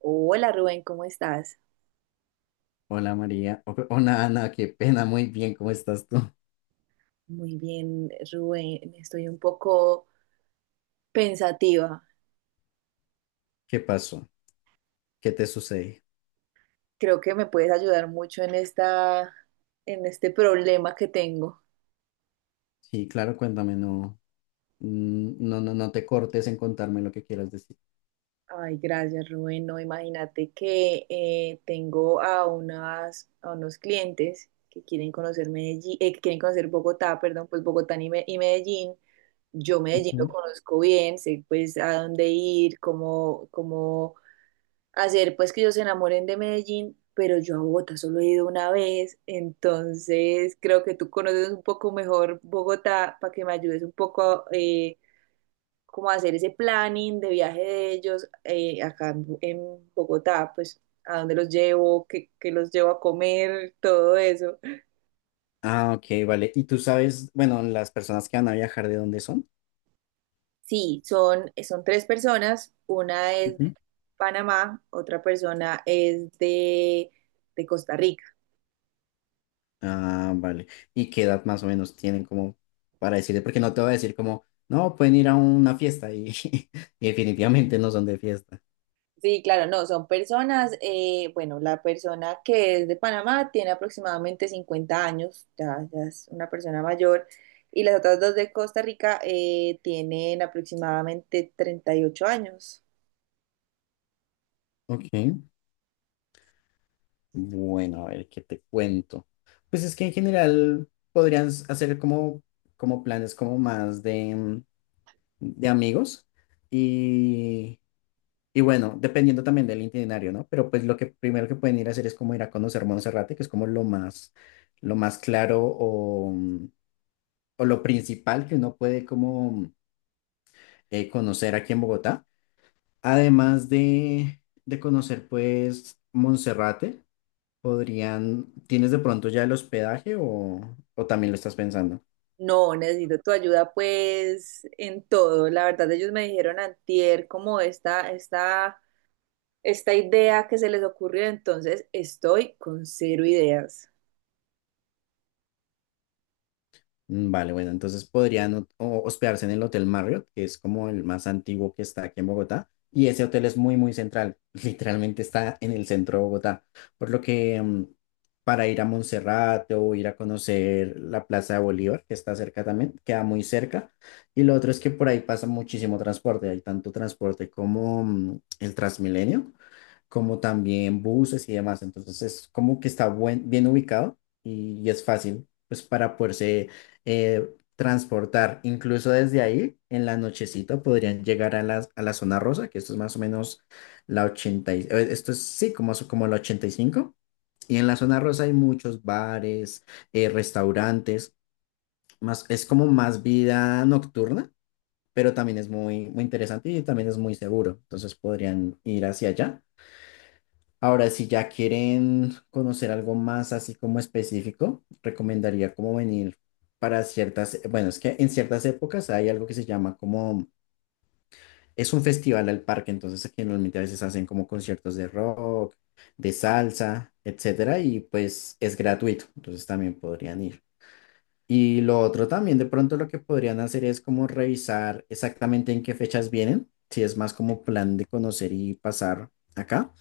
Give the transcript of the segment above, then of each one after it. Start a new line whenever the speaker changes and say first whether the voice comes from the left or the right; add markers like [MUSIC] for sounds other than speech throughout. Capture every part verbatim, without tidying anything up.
right: Hola Rubén, ¿cómo estás?
left: Hola María, O- hola Ana, qué pena, muy bien, ¿cómo estás tú?
right: Muy bien, Rubén, estoy un poco pensativa.
left: ¿Qué pasó? ¿Qué te sucede?
right: Creo que me puedes ayudar mucho en esta, en este problema que tengo.
left: Sí, claro, cuéntame, no, mm, no, no, no te cortes en contarme lo que quieras decir.
right: Ay, gracias, Rubén. No, imagínate que eh, tengo a unas, a unos clientes que quieren conocer Medellín, eh, que quieren conocer Bogotá, perdón, pues Bogotá y, Me- y Medellín. Yo Medellín lo
left: Ujú.
right: conozco bien, sé pues a dónde ir, cómo, cómo hacer pues que ellos se enamoren de Medellín, pero yo a Bogotá solo he ido una vez, entonces creo que tú conoces un poco mejor Bogotá para que me ayudes un poco eh, como a hacer ese planning de viaje de ellos eh, acá en, Bo- en Bogotá, pues a dónde los llevo, qué, qué los llevo a comer, todo eso.
left: Ah, ok, vale. ¿Y tú sabes, bueno, las personas que van a viajar de dónde son?
right: Sí, son, son tres personas, una es de
left: Ujú.
right: Panamá, otra persona es de de Costa Rica.
left: Ah, vale. ¿Y qué edad más o menos tienen como para decirte? Porque no te voy a decir como, no, pueden ir a una fiesta y, [LAUGHS] y definitivamente no son de fiesta.
right: Sí, claro, no, son personas, eh, bueno, la persona que es de Panamá tiene aproximadamente cincuenta años, ya, ya es una persona mayor, y las otras dos de Costa Rica eh, tienen aproximadamente treinta y ocho años.
left: Ok. Bueno, a ver, ¿qué te cuento? Pues es que en general podrían s- hacer como, como planes como más de, mm, de amigos y, y bueno, dependiendo también del itinerario, ¿no? Pero pues lo que primero que pueden ir a hacer es como ir a conocer Monserrate, que es como lo más, lo más claro o, mm, o lo principal que uno puede como eh, conocer aquí en Bogotá. Además de, de conocer pues Monserrate. Podrían, ¿tienes de pronto ya el hospedaje o, o también lo estás pensando?
right: No, necesito tu ayuda pues en todo. La verdad, ellos me dijeron antier como esta, esta, esta idea que se les ocurrió, entonces estoy con cero ideas.
left: Mm, Vale, bueno, entonces podrían ho- o- hospedarse en el Hotel Marriott, que es como el más antiguo que está aquí en Bogotá. Y ese hotel es muy, muy central. [LAUGHS] Literalmente está en el centro de Bogotá. Por lo que mm, para ir a Monserrate o ir a conocer la Plaza de Bolívar, que está cerca también, queda muy cerca. Y lo otro es que por ahí pasa muchísimo transporte. Hay tanto transporte como mm, el Transmilenio. Como también buses y demás. Entonces es como que está buen- bien ubicado y, y es fácil pues para poderse eh, transportar. Incluso desde ahí, en la nochecita, podrían llegar a la, a la zona rosa, que esto es más o menos la ochenta y- eh, esto es sí, como, so- como la ochenta y cinco y cinco. Y en la zona rosa hay muchos bares, eh, restaurantes, más, es como más vida nocturna, pero también es muy, muy interesante y también es muy seguro. Entonces podrían ir hacia allá. Ahora, si ya quieren conocer algo más así como específico, recomendaría como venir para ciertas, bueno, es que en ciertas épocas hay algo que se llama como, es un festival al parque, entonces aquí normalmente a veces hacen como conciertos de rock, de salsa, etcétera, y pues es gratuito, entonces también podrían ir. Y lo otro también, de pronto lo que podrían hacer es como revisar exactamente en qué fechas vienen, si es más como plan de conocer y pasar acá.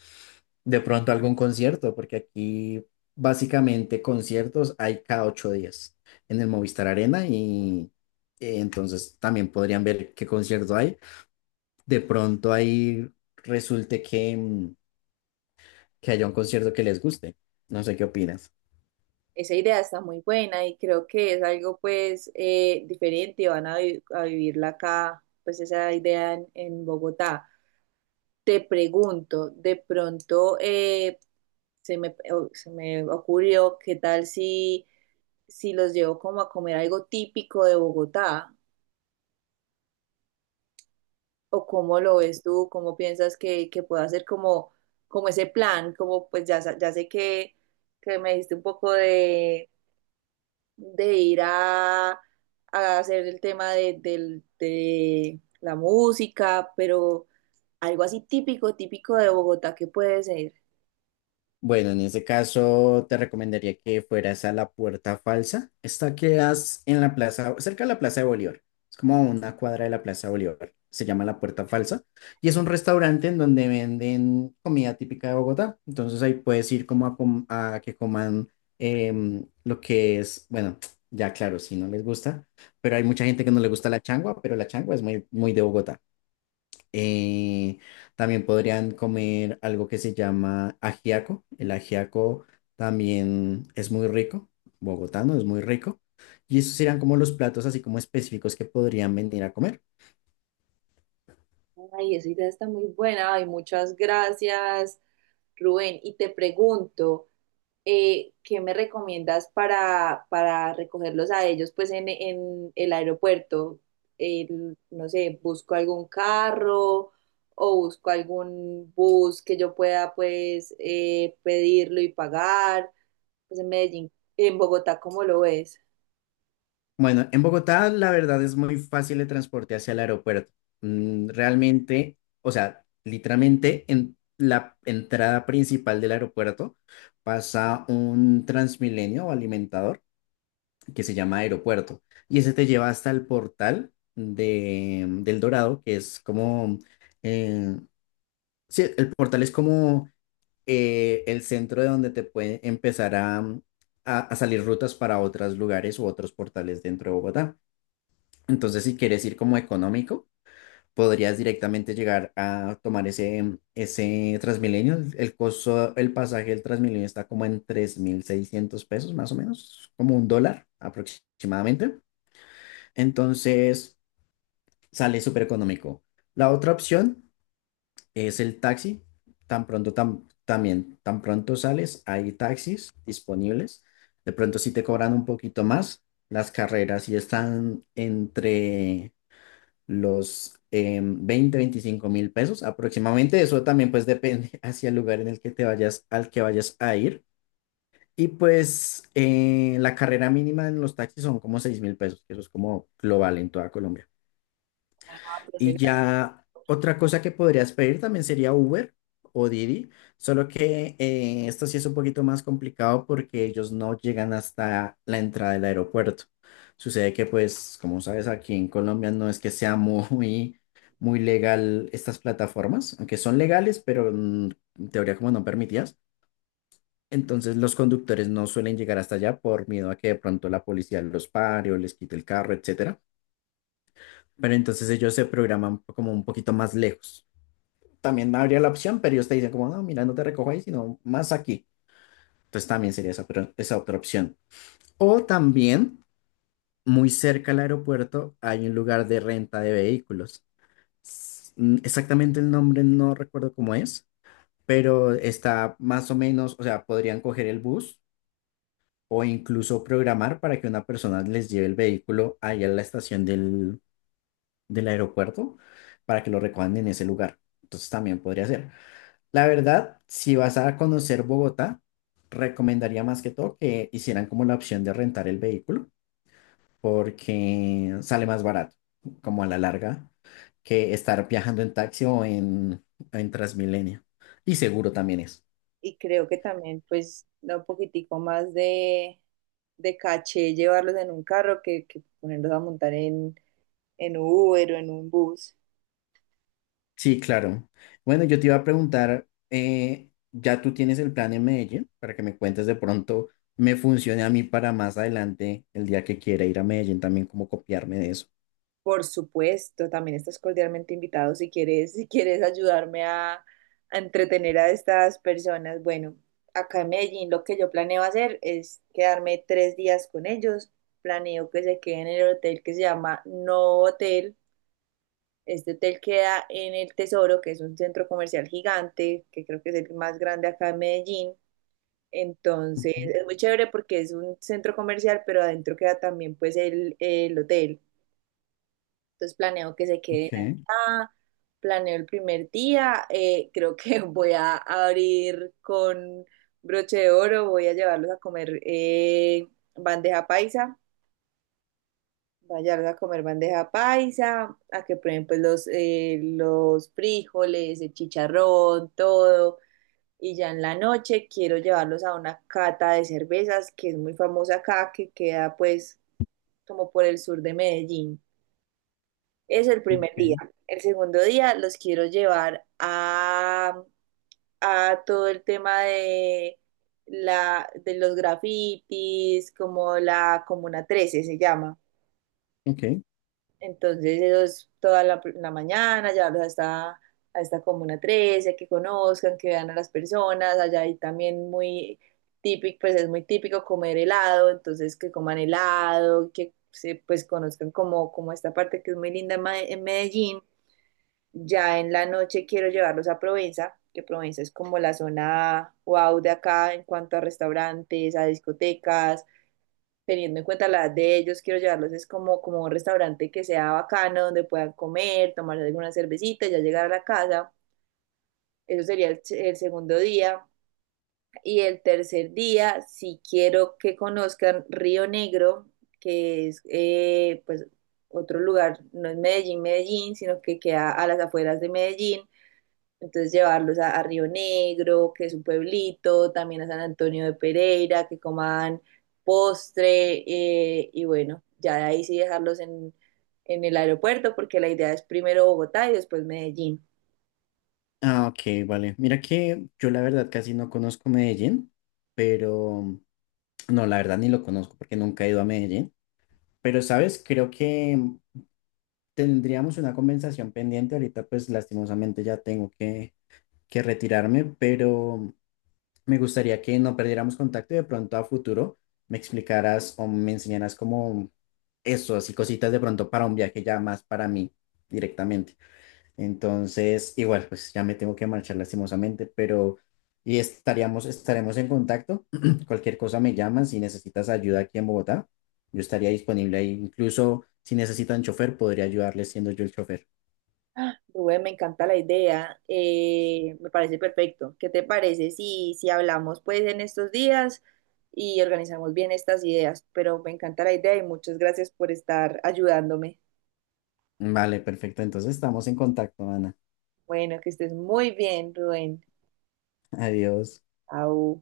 left: De pronto algún concierto, porque aquí básicamente conciertos hay cada ocho días en el Movistar Arena y eh, entonces también podrían ver qué concierto hay. De pronto ahí resulte que, mm, que haya un concierto que les guste. No sé qué opinas.
right: Esa idea está muy buena y creo que es algo pues eh, diferente, van a, vi- a vivirla acá, pues esa idea en, en Bogotá. Te pregunto, de pronto eh, se me, o- se me ocurrió, ¿qué tal si, si los llevo como a comer algo típico de Bogotá? ¿O cómo lo ves tú? ¿Cómo piensas que, que pueda ser como, como ese plan? Como pues ya, sa- ya sé que, que me diste un poco de de ir a, a hacer el tema de, del- de la música, pero algo así típico, típico de Bogotá que puede ser.
left: Bueno, en ese caso te recomendaría que fueras a la Puerta Falsa. Esta quedas en la plaza, cerca de la Plaza de Bolívar. Es como a una cuadra de la Plaza de Bolívar. Se llama la Puerta Falsa y es un restaurante en donde venden comida típica de Bogotá. Entonces ahí puedes ir como a, com- a que coman em, lo que es, bueno, [TSK] ya claro, si no les gusta, pero hay mucha gente que no le gusta la changua, pero la changua es muy, muy de Bogotá. Eh, También podrían comer algo que se llama ajiaco. El ajiaco también es muy rico, bogotano es muy rico. Y esos serían como los platos así como específicos que podrían venir a comer.
right: Ay, esa idea está muy buena. Ay, muchas gracias, Rubén. Y te pregunto, eh, ¿qué me recomiendas para, para recogerlos a ellos pues en, en el aeropuerto? El- no sé, busco algún carro o busco algún bus que yo pueda pues eh, pedirlo y pagar. Pues en Medellín, en Bogotá, ¿cómo lo ves?
left: Bueno, en Bogotá la verdad es muy fácil el transporte hacia el aeropuerto. Mm, realmente, o sea, literalmente en la entrada principal del aeropuerto pasa un Transmilenio o alimentador que se llama Aeropuerto. Y ese te lleva hasta el portal de, mm, del Dorado, que es como, eh, sí, el portal es como eh, el centro de donde te puede empezar a, mm, a, a salir rutas para otros lugares u otros portales dentro de Bogotá. Entonces, si quieres ir como económico, podrías directamente llegar a tomar ese, mm, ese Transmilenio. El el costo, el pasaje del Transmilenio está como en tres mil seiscientos pesos, más o menos, como un dólar aproximadamente. Entonces sale súper económico. La otra opción es el taxi. Tan pronto, tam- también, tan pronto sales, hay taxis disponibles. De pronto sí te cobran un poquito más. Las carreras sí están entre los em, veinte, veinticinco mil pesos aproximadamente. Eso también pues depende [LAUGHS] hacia el lugar en el que te vayas, al que vayas a ir. Y pues eh, la carrera mínima en los taxis son como seis mil pesos, que eso es como global en toda Colombia.
right: Ah, pues,
left: Y ya otra cosa que podrías pedir también sería Uber o Didi, solo que eh, esto sí es un poquito más complicado porque ellos no llegan hasta la entrada del aeropuerto. Sucede que pues, como sabes, aquí en Colombia no es que sea [LAUGHS] muy, muy legal estas plataformas, aunque son legales, pero mm, en teoría como no permitidas. Entonces los conductores no suelen llegar hasta allá por miedo a que de pronto la policía los pare o les quite el carro, etcétera. Pero entonces ellos se programan como un poquito más lejos. También habría la opción, pero ellos te dicen como, no, mira, no te recojo ahí, sino más aquí. Entonces también sería esa, pero esa otra opción. O también, muy cerca al aeropuerto, hay un lugar de renta de vehículos. S- mm, Exactamente el nombre no recuerdo cómo es, pero está más o menos, o sea, podrían coger el bus o incluso programar para que una persona les lleve el vehículo ahí a la estación del, del aeropuerto para que lo recojan en ese lugar. Entonces también podría ser. La verdad, si vas a conocer Bogotá, recomendaría más que todo que hicieran como la opción de rentar el vehículo, porque sale más barato, como a la larga, que estar viajando en taxi o en, en Transmilenio. Y seguro también es.
right: y creo que también pues da un poquitico más de, de caché llevarlos en un carro que, que ponerlos a montar en, en Uber o en un bus.
left: Sí, claro. Bueno, yo te iba a preguntar, eh, ya tú tienes el plan en Medellín, para que me cuentes de pronto, me funcione a mí para más adelante, el día que quiera ir a Medellín, también como copiarme de eso.
right: Por supuesto, también estás cordialmente invitado si quieres, [LAUGHS] si quieres ayudarme a, a entretener a estas personas. Bueno, acá en Medellín lo que yo planeo hacer es quedarme tres días con ellos. Planeo que se queden en el hotel que se llama No Hotel. Este hotel queda en El Tesoro, que es un centro comercial gigante, que creo que es el más grande acá en Medellín. Entonces,
left: Ujú.
right: es muy chévere porque es un centro comercial, pero adentro queda también pues el, el hotel. Entonces, planeo que se queden
left: Ok,
right: acá, planeo el primer día, eh, creo que [LAUGHS] voy a abrir con broche de oro, voy a llevarlos a comer eh, bandeja paisa Vallarta a comer bandeja paisa, a que prueben pues los, eh, los frijoles, el chicharrón, todo. Y ya en la noche quiero llevarlos a una cata de cervezas que es muy famosa acá, que queda pues como por el sur de Medellín. Es el primer día.
left: ok,
right: El segundo día los quiero llevar a, a todo el tema de, la, de los grafitis, como la Comuna Trece se llama.
left: ok.
right: Entonces, ellos toda la, la mañana, llevarlos hasta, a esta Comuna trece, que conozcan, que vean a las personas. Allá hay también muy típico, pues es muy típico comer helado, entonces que coman helado, que se, pues conozcan como, como esta parte que es muy linda en Ma- en Medellín. Ya en la noche quiero llevarlos a Provenza, que Provenza es como la zona wow de acá en cuanto a restaurantes, a discotecas teniendo en cuenta la edad de ellos, quiero llevarlos es como, como un restaurante que sea bacano, donde puedan comer, tomar alguna cervecita, ya llegar a la casa. Eso sería el, se- el segundo día. Y el tercer día, si quiero que conozcan Río Negro, que es eh, pues otro lugar, no es Medellín, Medellín, sino que queda a las afueras de Medellín. Entonces llevarlos a, a Río Negro, que es un pueblito, también a San Antonio de Pereira, que coman postre eh, y bueno, ya de ahí sí dejarlos en, en el aeropuerto porque la idea es primero Bogotá y después Medellín.
left: Ah, ok, vale. Mira que yo la verdad casi no conozco Medellín, pero no, la verdad ni lo conozco porque nunca he ido a Medellín. Pero, ¿sabes? Creo que tendríamos una conversación pendiente. Ahorita pues lastimosamente ya tengo que, que retirarme, pero me gustaría que no perdiéramos contacto y de pronto a futuro me explicaras o me enseñaras como eso, así cositas de pronto para un viaje ya más para mí directamente. Entonces, igual, pues ya me tengo que marchar lastimosamente, pero y estaríamos, estaremos en contacto. [CLEARS THROAT] Cualquier cosa me llaman si necesitas ayuda aquí en Bogotá. Yo estaría disponible ahí. Incluso si necesitan chofer, podría ayudarles siendo yo el chofer.
right: Rubén, me encanta la idea, eh, me parece perfecto. ¿Qué te parece si, si hablamos pues en estos días y organizamos bien estas ideas? Pero me encanta la idea y muchas gracias por estar ayudándome.
left: Vale, perfecto. Entonces estamos en contacto, Ana.
right: Bueno, que estés muy bien, Rubén.
left: [LAUGHS] Adiós.
right: Au.